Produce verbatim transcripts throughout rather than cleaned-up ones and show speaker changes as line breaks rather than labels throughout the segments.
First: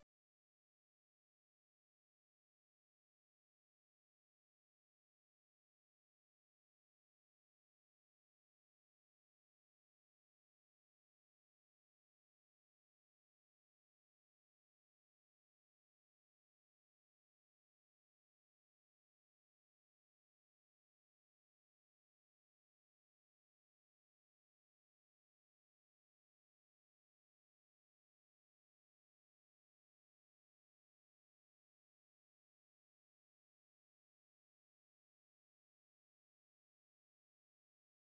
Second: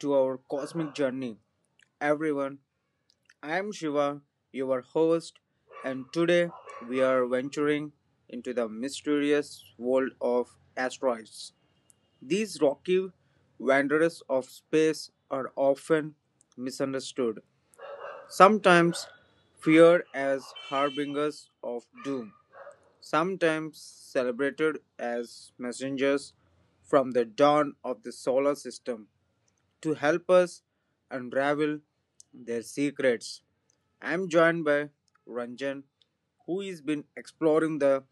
to our cosmic journey. Everyone, I am Shiva, your host, and today we are venturing into the mysterious world of asteroids. These rocky wanderers of space are often misunderstood, sometimes feared as harbingers of doom, sometimes celebrated as messengers from the dawn of the solar system to help us unravel their secrets. I'm joined by Ranjan, who has been exploring the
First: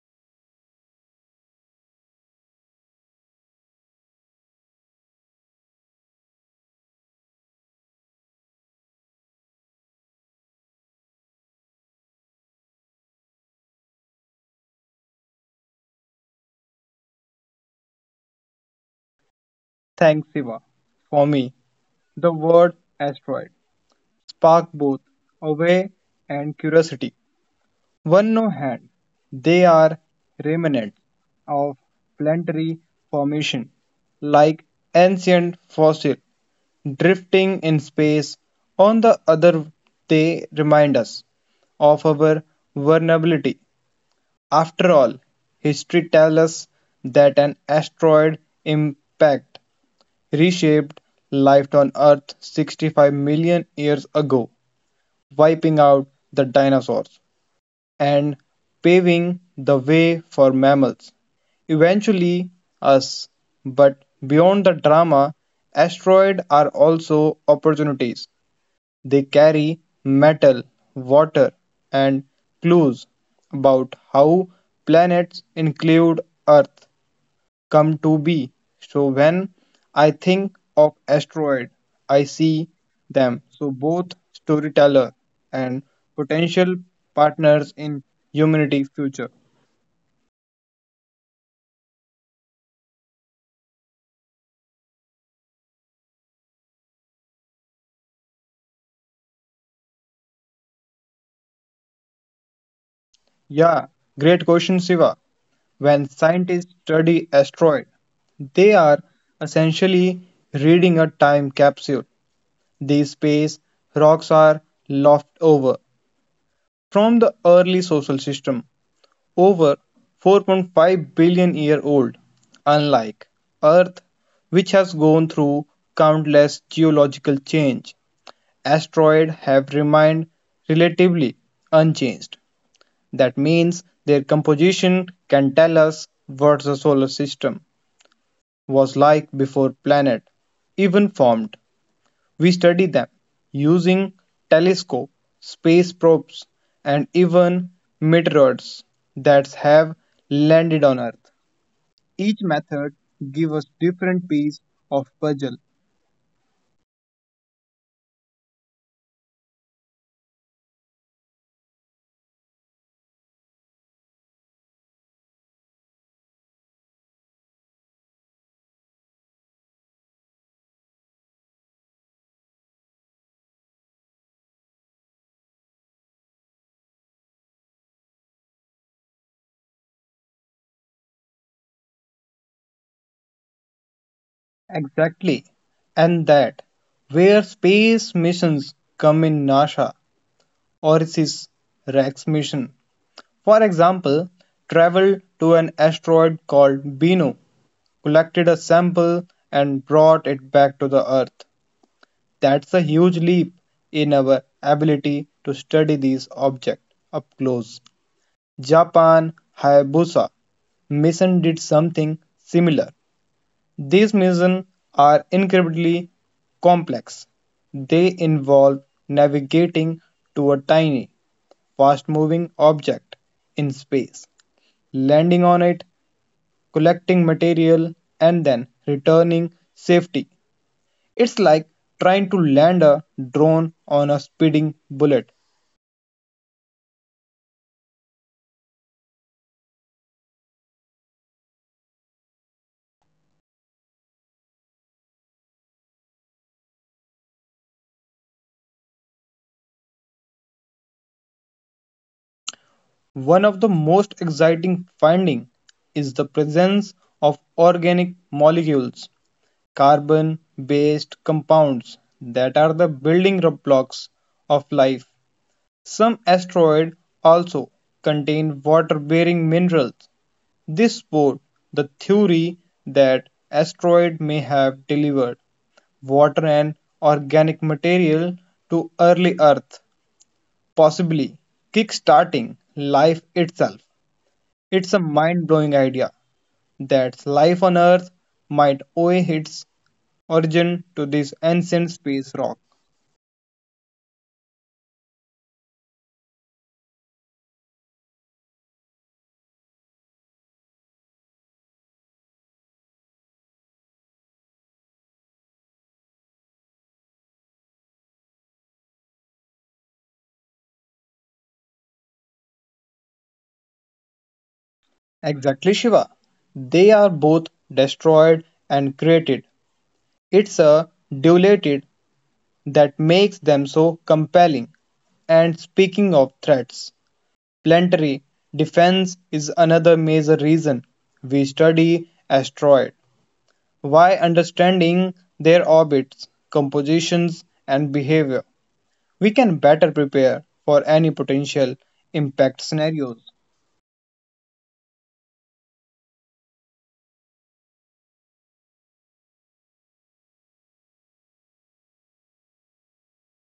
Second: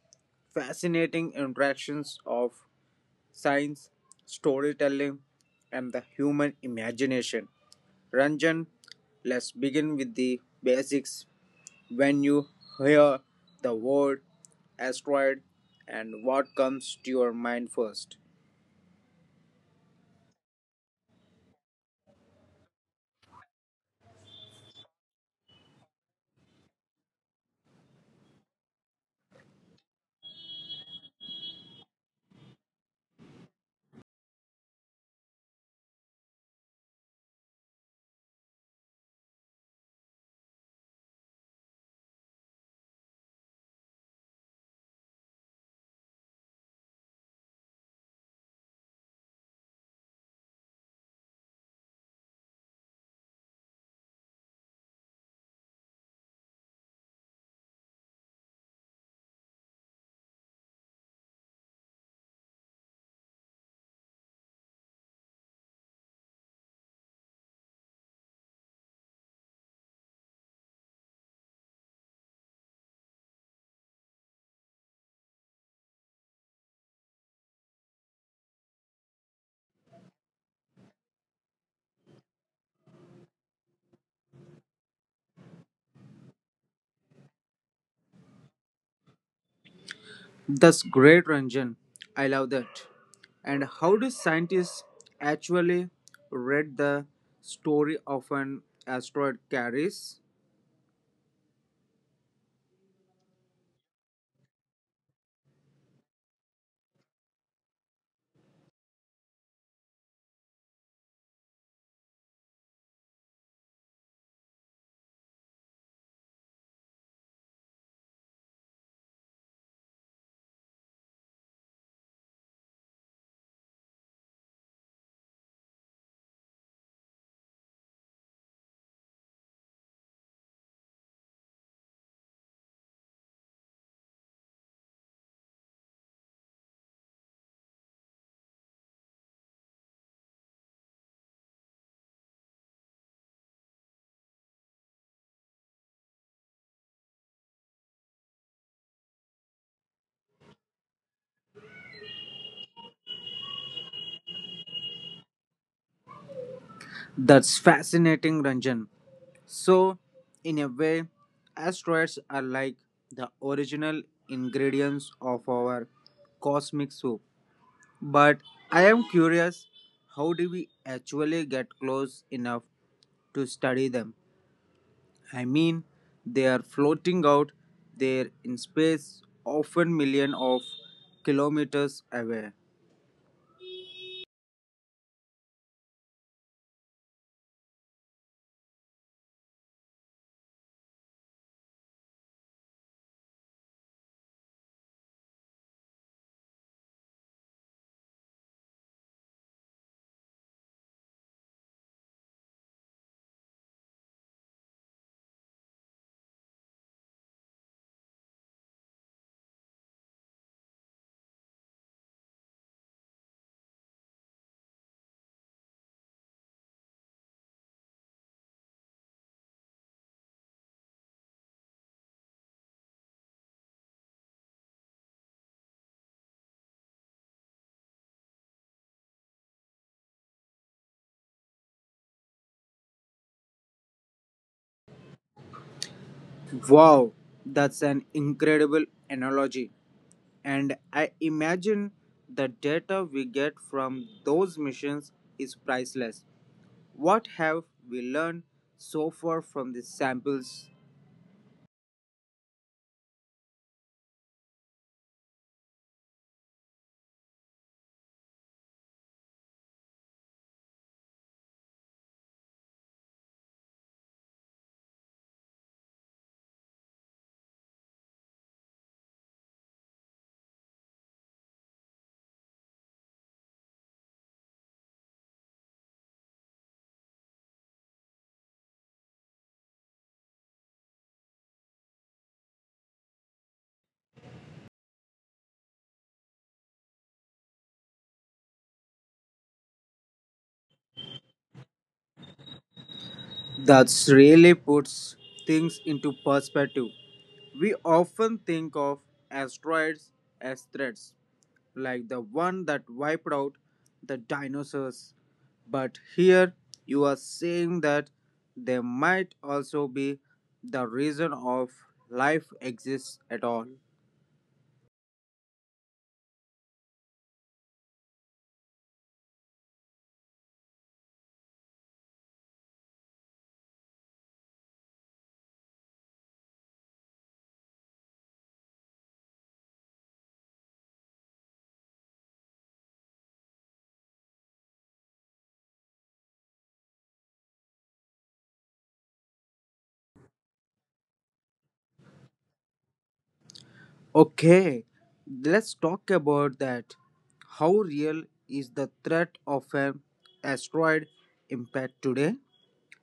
fascinating interactions of science, storytelling, and the human imagination. Ranjan, let's begin with the basics. When you hear the word asteroid, and what comes to your mind first?
Thanks, Siva. For me, the word asteroid spark both awe and curiosity. One no hand, they are remnants of planetary formation, like ancient fossil drifting in space. On the other, they remind us of our vulnerability. After all, history tells us that an asteroid impact reshaped life on Earth sixty-five million years ago, wiping out the dinosaurs and paving the way for mammals. Eventually, us. But beyond the drama, asteroids are also opportunities. They carry metal, water, and clues about how planets include Earth come to be. So when I think of asteroid, I see them. So both storyteller and potential partners in humanity future.
That's great, Ranjan. I love that. And how do scientists actually read the story of an asteroid carries?
Yeah, great question, Siva. When scientists study asteroid, they are essentially reading a time capsule. These space rocks are left over from the early social system over four point five billion year old, unlike Earth, which has gone through countless geological change. Asteroids have remained relatively unchanged. That means their composition can tell us what the solar system was like before planet even formed. We study them using telescope, space probes, and even meteoroids that have landed on Earth. Each method gives us different piece of puzzle.
That's fascinating, Ranjan. So, in a way, asteroids are like the original ingredients of our cosmic soup. But I am curious how do we actually get close enough to study them? I mean, they are floating out there in space, often millions of kilometers away.
Exactly. And that where space missions come in NASA Orisis Rex mission. For example, traveled to an asteroid called Bennu collected a sample and brought it back to the earth. That's a huge leap in our ability to study these objects up close. Japan Hayabusa mission did something similar. These missions are incredibly complex. They involve navigating to a tiny, fast moving object in space, landing on it, collecting material, and then returning safely. It's like trying to land a drone on a speeding bullet.
Wow, that's an incredible analogy. And I imagine the data we get from those missions is priceless. What have we learned so far from these samples?
One of the most exciting findings is the presence of organic molecules, carbon based compounds that are the building blocks of life. Some asteroids also contain water-bearing minerals. This supports the theory that asteroids may have delivered water and organic material to early Earth, possibly kick-starting life itself. It's a mind-blowing idea that life on Earth might owe its origin to this ancient space rock.
That really puts things into perspective. We often think of asteroids as threats, like the one that wiped out the dinosaurs. But here you are saying that there might also be the reason of life exists at all.
Exactly, Shiva. They are both destroyed and created. It's a duality that makes them so compelling. And speaking of threats, planetary defense is another major reason we study asteroids. Why understanding their orbits, compositions, and behavior, we can better prepare for any potential impact scenarios.
Okay, let's talk about that. How real is the threat of an asteroid impact today?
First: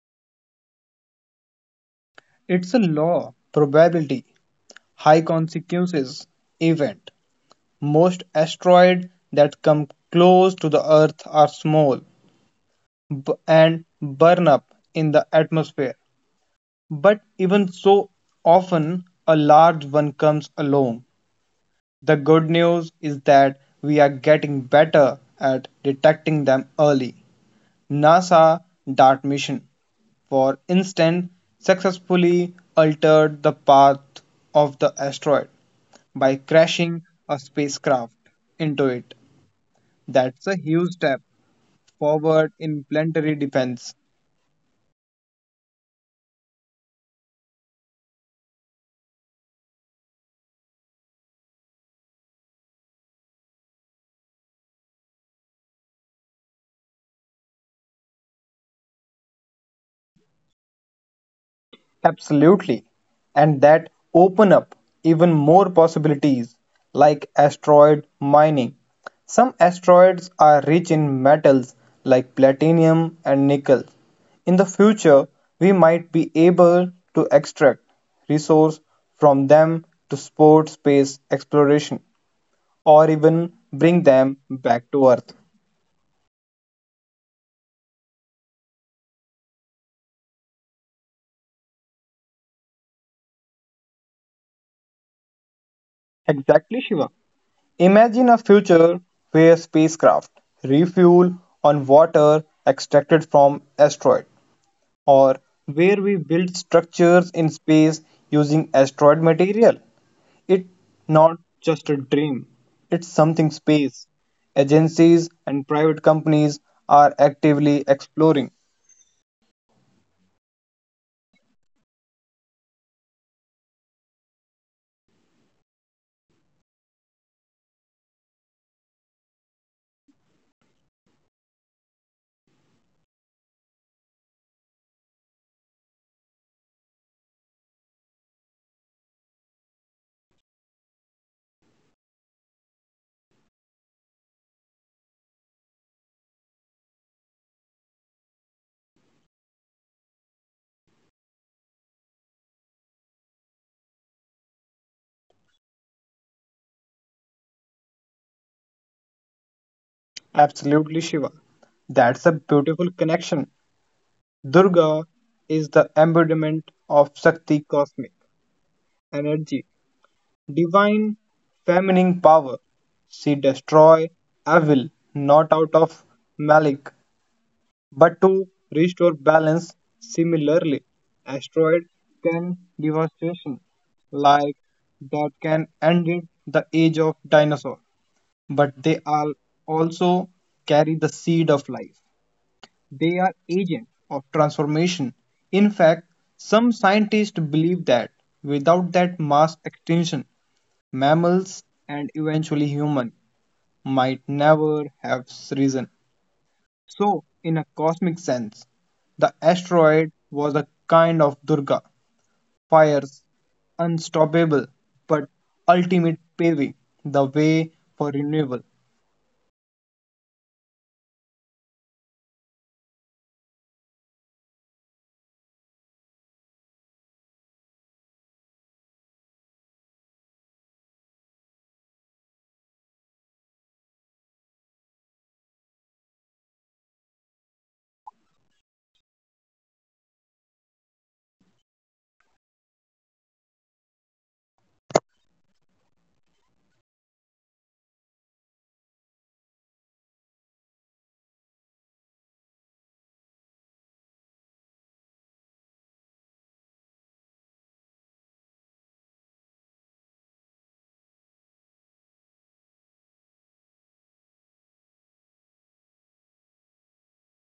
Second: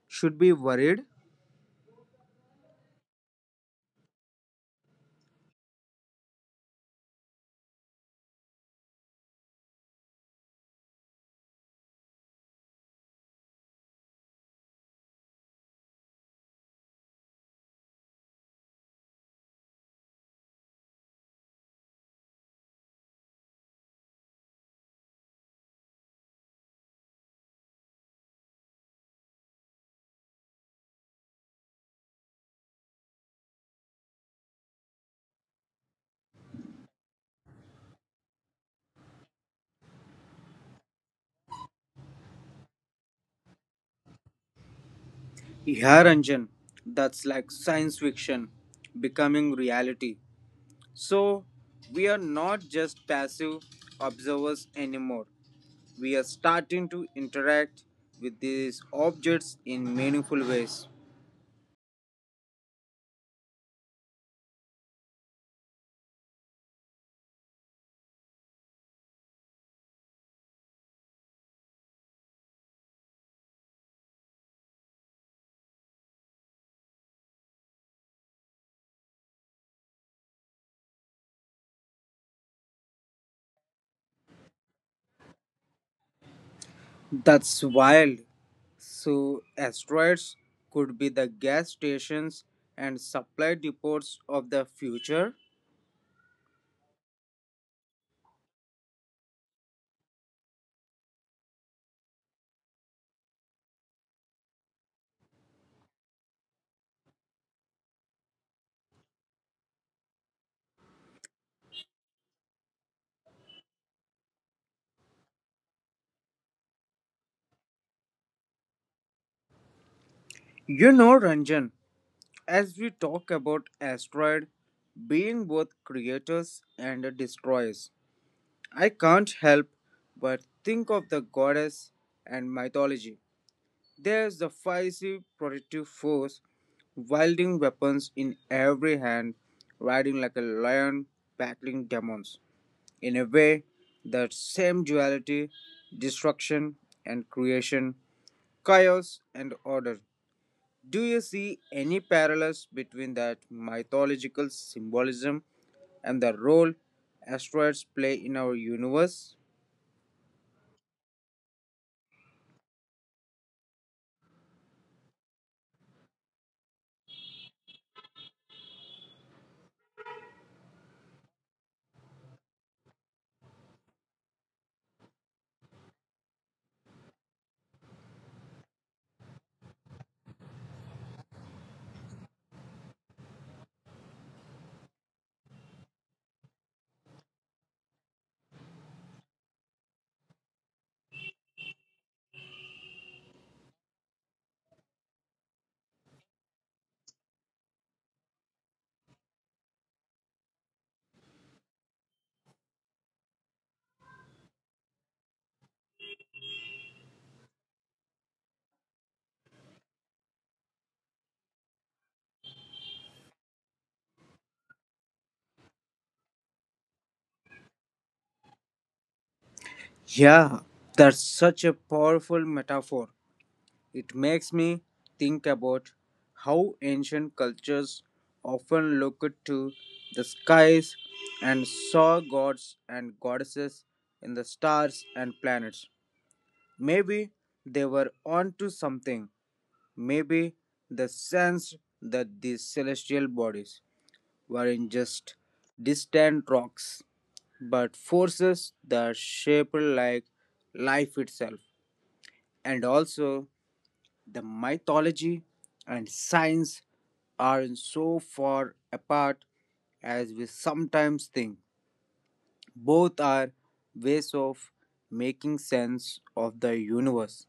Should be worried?
It's a law, probability, high consequences event. Most asteroids that come close to the Earth are small b- and burn up in the atmosphere. But even so often, a large one comes along. The good news is that we are getting better at detecting them early. NASA DART mission, for instance, successfully altered the path of the asteroid by crashing a spacecraft into it. That's a huge step forward in planetary defense.
Yeah, Ranjan, that's like science fiction becoming reality. So we are not just passive observers anymore. We are starting to interact with these objects in meaningful ways.
Absolutely. And that open up even more possibilities like asteroid mining. Some asteroids are rich in metals like platinum and nickel. In the future, we might be able to extract resource from them to support space exploration or even bring them back to Earth.
That's wild. So asteroids could be the gas stations and supply depots of the future.
Exactly, Shiva. Imagine a future where spacecraft refuel on water extracted from asteroid, or where we build structures in space using asteroid material. It's not just a dream, it's something space agencies and private companies are actively exploring.
You know, Ranjan, as we talk about asteroid being both creators and destroyers, I can't help but think of the goddess and mythology. There's the fiery protective force, wielding weapons in every hand, riding like a lion, battling demons. In a way, that same duality, destruction and creation, chaos and order. Do you see any parallels between that mythological symbolism and the role asteroids play in our universe?
Absolutely, Shiva. That's a beautiful connection. Durga is the embodiment of Shakti cosmic energy divine feminine power. She destroy evil not out of malice but to restore balance. Similarly, asteroid can devastation like that can end it the age of dinosaur, but they are also carry the seed of life. They are agent of transformation. In fact, some scientists believe that without that mass extinction, mammals, and eventually human might never have risen. So, in a cosmic sense, the asteroid was a kind of Durga, fire's unstoppable but ultimate paving the way for renewal.
Yeah, that's such a powerful metaphor. It makes me think about how ancient cultures often looked to the skies and saw gods and goddesses in the stars and planets. Maybe they were onto something. Maybe they sensed that these celestial bodies weren't just distant rocks, but forces that shaped like life itself. And also the mythology and science aren't so far apart as we sometimes think. Both are ways of making sense of the universe,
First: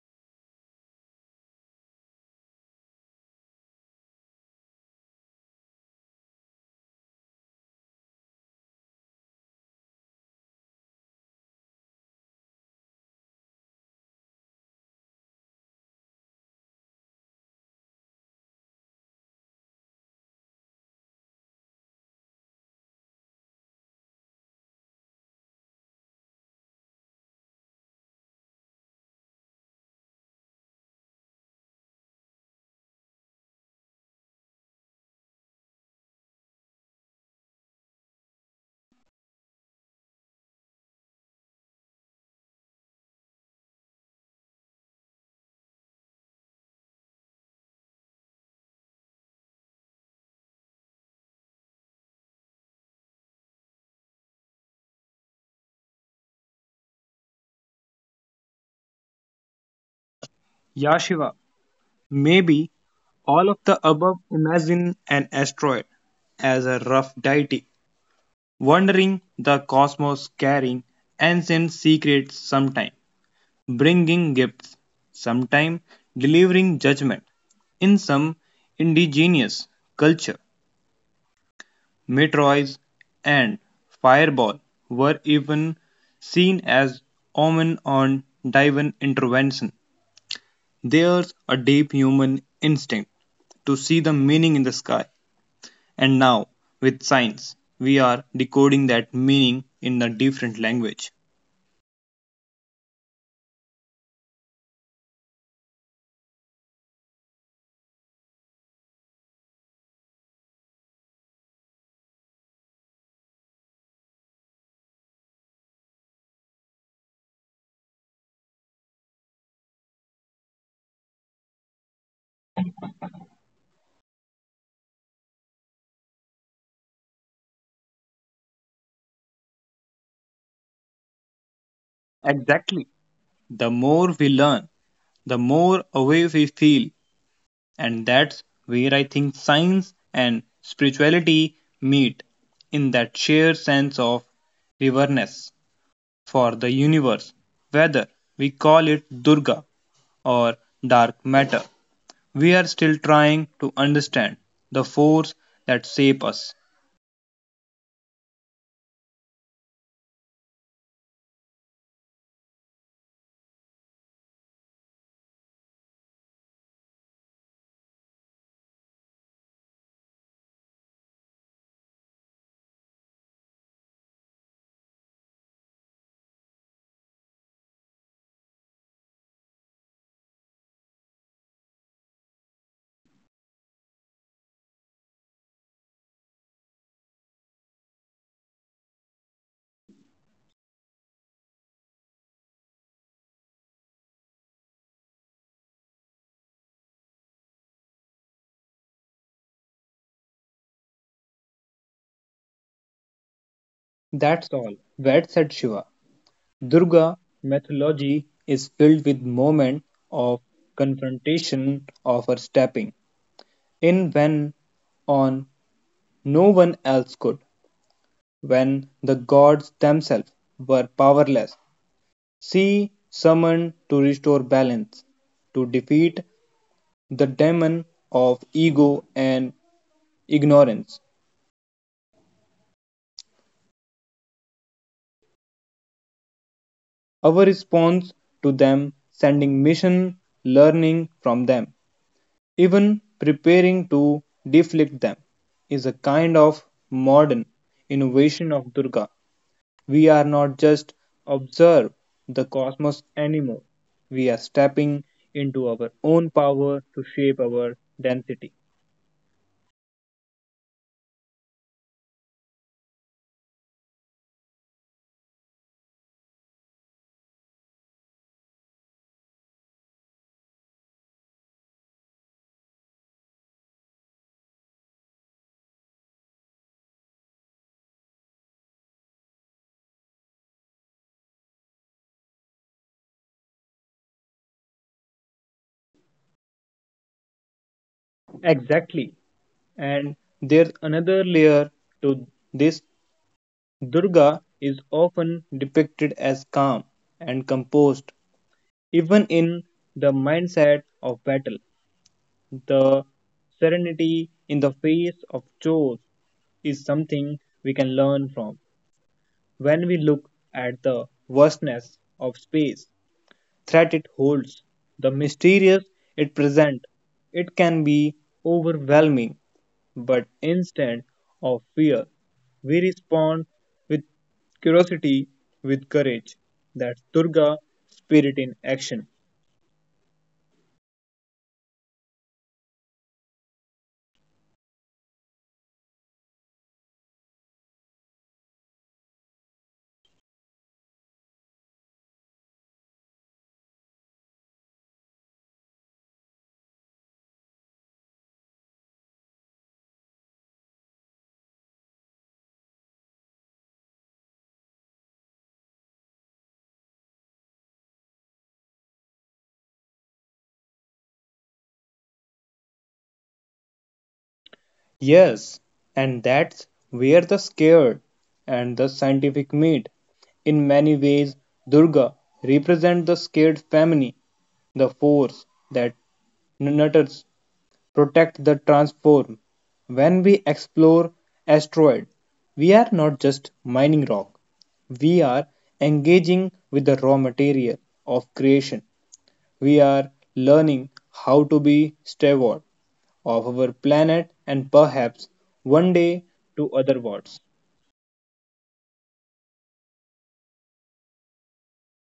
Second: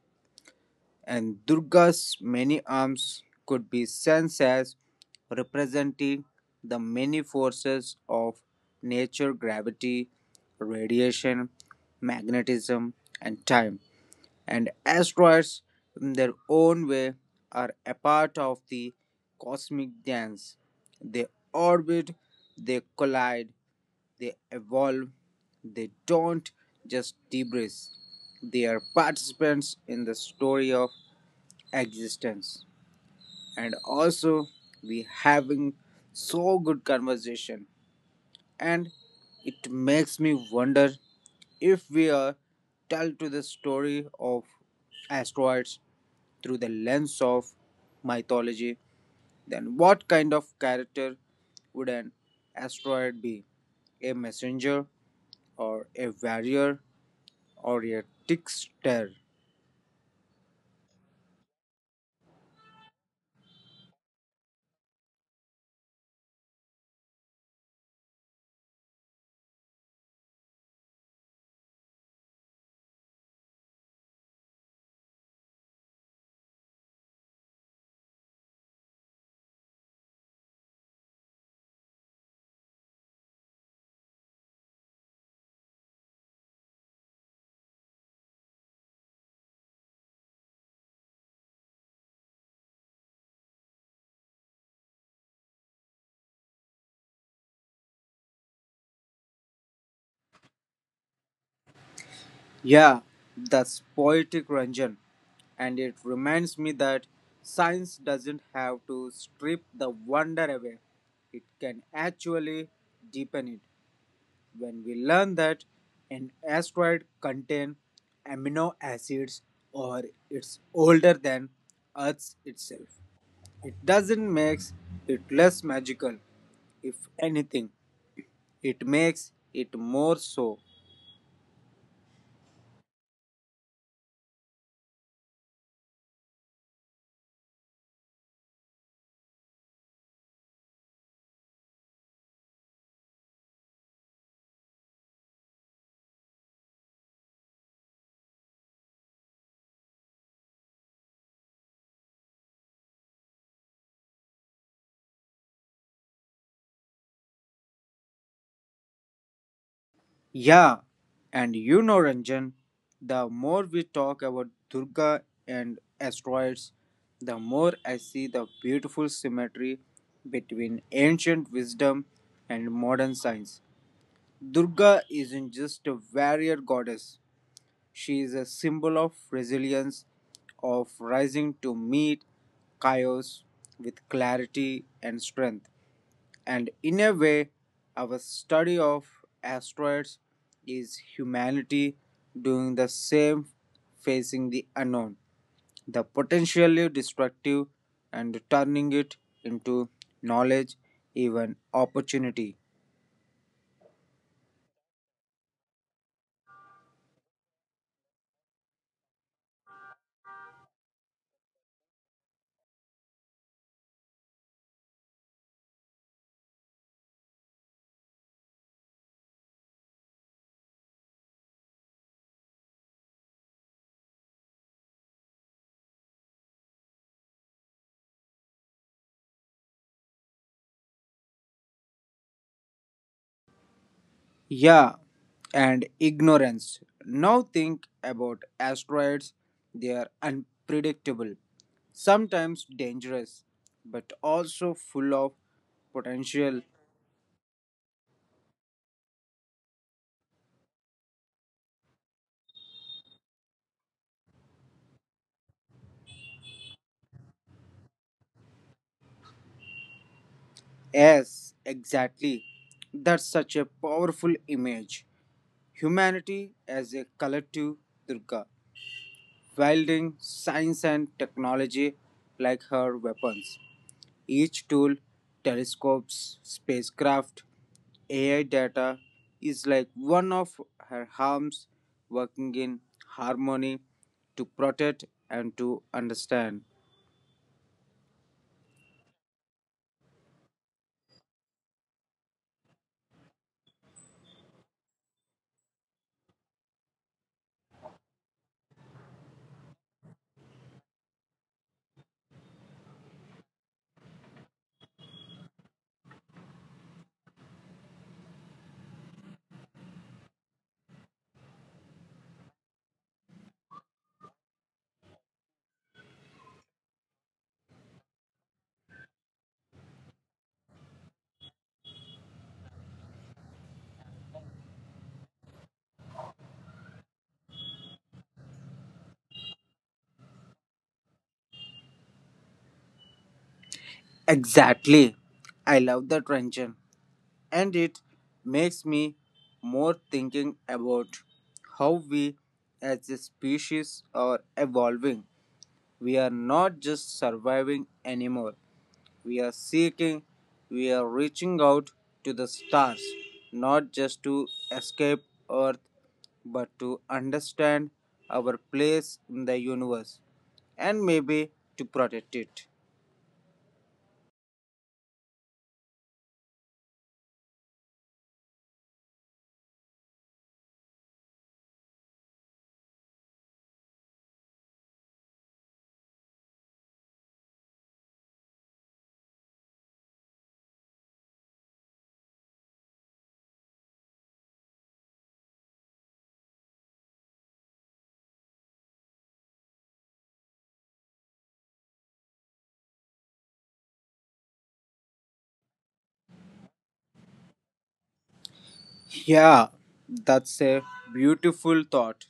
and Durga's many arms could be sensed as representing the many forces of nature, gravity, radiation, magnetism, and time, and asteroids, in their own way, are a part of the cosmic dance. They orbit, they collide, they evolve, they don't just debris. They are participants in the story of existence. And also, we having so good conversation, and it makes me wonder if we are tell to the story of asteroids through the lens of mythology, then what kind of character would an asteroid be? A messenger, or a warrior, or a trickster?
Ya Shiva, maybe all of the above imagine an asteroid as a rough deity, wandering the cosmos carrying ancient secrets sometime. Bringing gifts, sometimes delivering judgment. In some indigenous culture, meteors and fireball were even seen as omen on divine intervention. There's a deep human instinct to see the meaning in the sky. And now, with science, we are decoding that meaning in a different language.
Yeah, that's poetic Ranjan, and it reminds me that science doesn't have to strip the wonder away, it can actually deepen it. When we learn that an asteroid contains amino acids or it's older than Earth itself. It doesn't make it less magical. If anything, it makes it more so.
Exactly. The more we learn, the more away we feel. And that's where I think science and spirituality meet in that shared sense of reverence for the universe. Whether we call it Durga or dark matter, we are still trying to understand the force that shapes us.
Yeah, and you know, Ranjan, the more we talk about Durga and asteroids, the more I see the beautiful symmetry between ancient wisdom and modern science. Durga isn't just a warrior goddess, she is a symbol of resilience, of rising to meet chaos with clarity and strength. And in a way, our study of asteroids is humanity doing the same, facing the unknown, the potentially destructive, and turning it into knowledge, even opportunity.
That's all. Ved said Shiva. Durga mythology is filled with moments of confrontation of her stepping in when on no one else could. When the gods themselves were powerless, she summoned to restore balance, to defeat the demon of ego and ignorance.
Yeah, and ignorance.
Our
Now think
response to
about
them,
asteroids.
sending
They
mission,
are
learning from
unpredictable,
them,
sometimes
even
dangerous,
preparing to
but also
deflect them,
full of
is a kind of
potential.
modern innovation of Durga. We are not just observe the cosmos anymore. We are stepping into our own power to shape our density.
Yes, exactly. That's such a powerful image. Humanity as a collective Durga, wielding science and technology like her weapons. Each tool, telescopes, spacecraft, A I data is like one of her arms working in harmony to protect and to understand.
Exactly. And there's another layer to this. Durga is often depicted as calm and composed, even in the mindset of battle. The serenity in the face of chores is something we can learn from. When we look at the vastness of space, threat it holds, the mysterious it presents, it can be overwhelming. But instead of fear, we respond with curiosity, with courage. That's Durga spirit in action.
Exactly. I love that tension and it makes me more thinking about how we as a species are evolving. We are not just surviving anymore. We are seeking, we are reaching out to the stars, not just to escape Earth, but to understand our place in the universe and maybe to protect it.
Yes, and that's where the scared and the scientific meet. In many ways, Durga represents the scared family, the force that nurtures, protects, the transform. When we explore asteroid, we are not just mining rock. We are engaging with the raw material of creation. We are learning how to be steward of our planet and perhaps one day to other worlds.
Yeah, that's a beautiful thought.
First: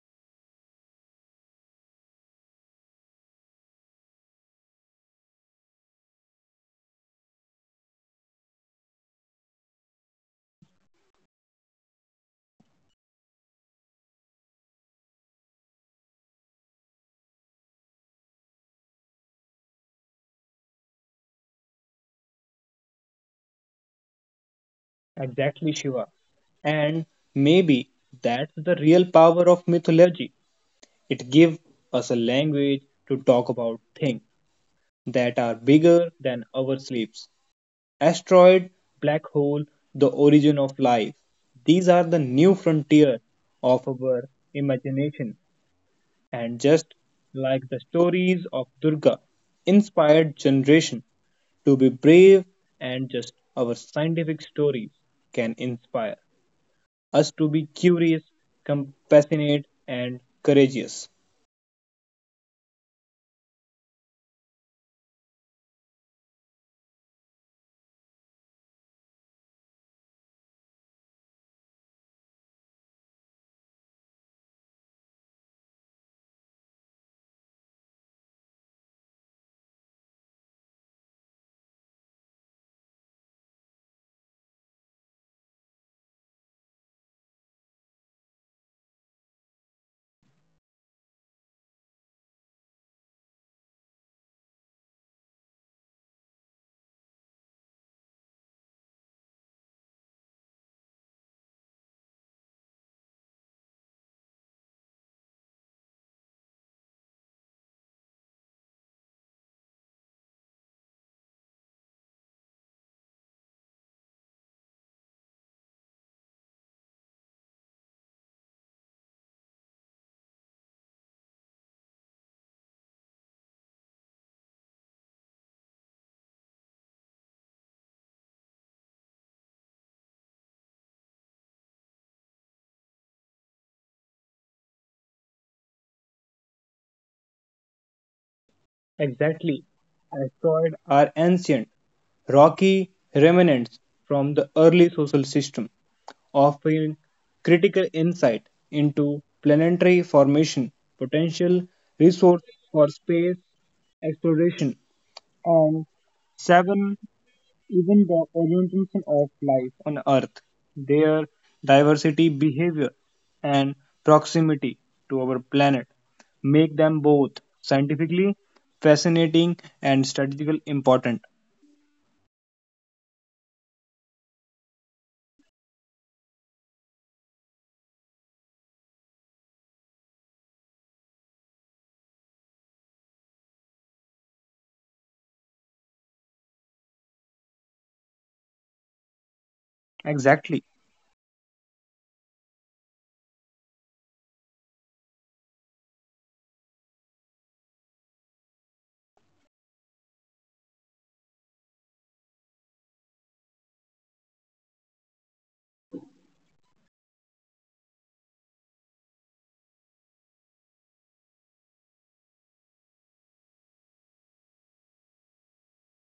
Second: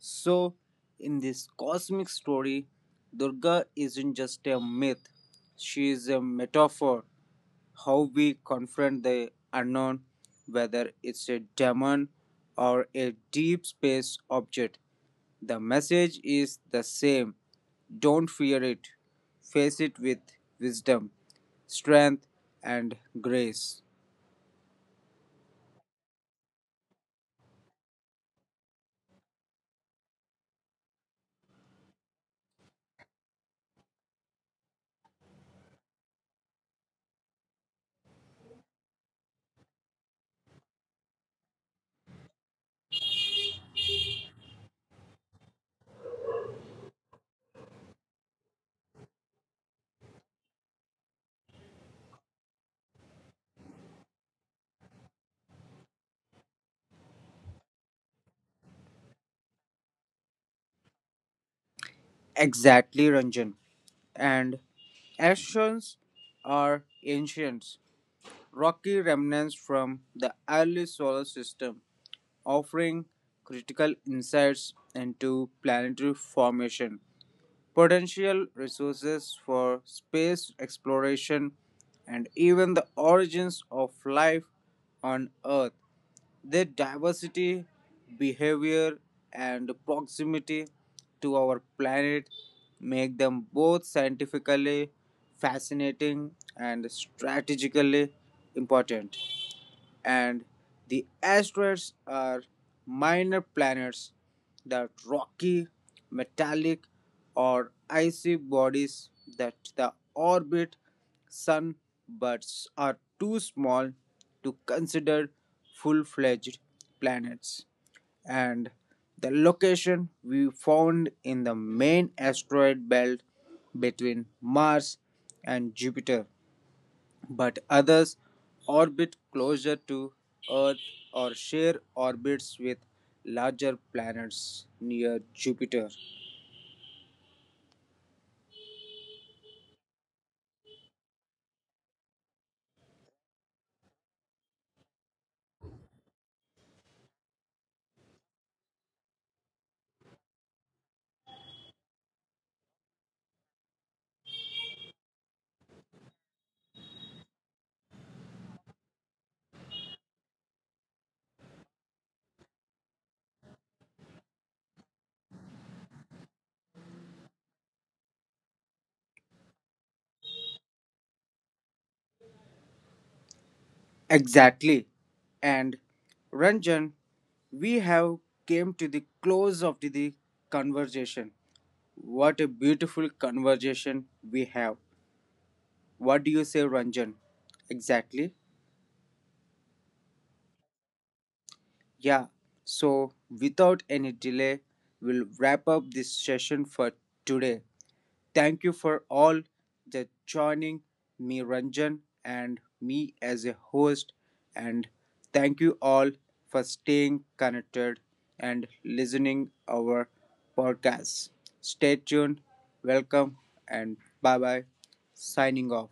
So, in this cosmic story, Durga isn't just a myth, she is a metaphor how we confront the unknown, whether it's a demon or a deep space object. The message is the same, don't fear it, face it with wisdom, strength, and grace.
Exactly, Shiva. And maybe that's the real power of mythology. It gives us a language to talk about things that are bigger than our sleeps. Asteroid, black hole, the origin of life. These are the new frontier of our imagination. And just like the stories of Durga, inspired generation to be brave and just our scientific stories can inspire us to be curious, compassionate and courageous.
Exactly, Ranjan. And Ashrams are ancient, rocky remnants from the early solar system, offering critical insights into planetary formation, potential resources for space exploration, and even the origins of life on Earth. Their diversity, behavior, and proximity to our planet make them both scientifically fascinating and strategically important, and the asteroids are minor planets that rocky, metallic, or icy bodies that the orbit sun but are too small to consider full-fledged planets, and the location we found in the main asteroid belt between Mars and Jupiter but others orbit closer to Earth or share orbits with larger planets near Jupiter.
Exactly. Asteroids are ancient, rocky remnants from the early social system, offering critical insight into planetary formation, potential resources for space exploration, and seven even the orientation of life on Earth, their diversity, behavior, and proximity to our planet make them both scientifically fascinating and strategically important.
Exactly. And Ranjan, we have came to the close of the, the conversation. What a beautiful conversation we have. What do you say, Ranjan? Exactly.
Exactly.
Yeah. So, without any delay, we'll wrap up this session for today. Thank you for all the joining me, Ranjan, and me as a host. And thank you all for staying connected and listening our podcast. Stay tuned. Welcome and bye bye. Signing off.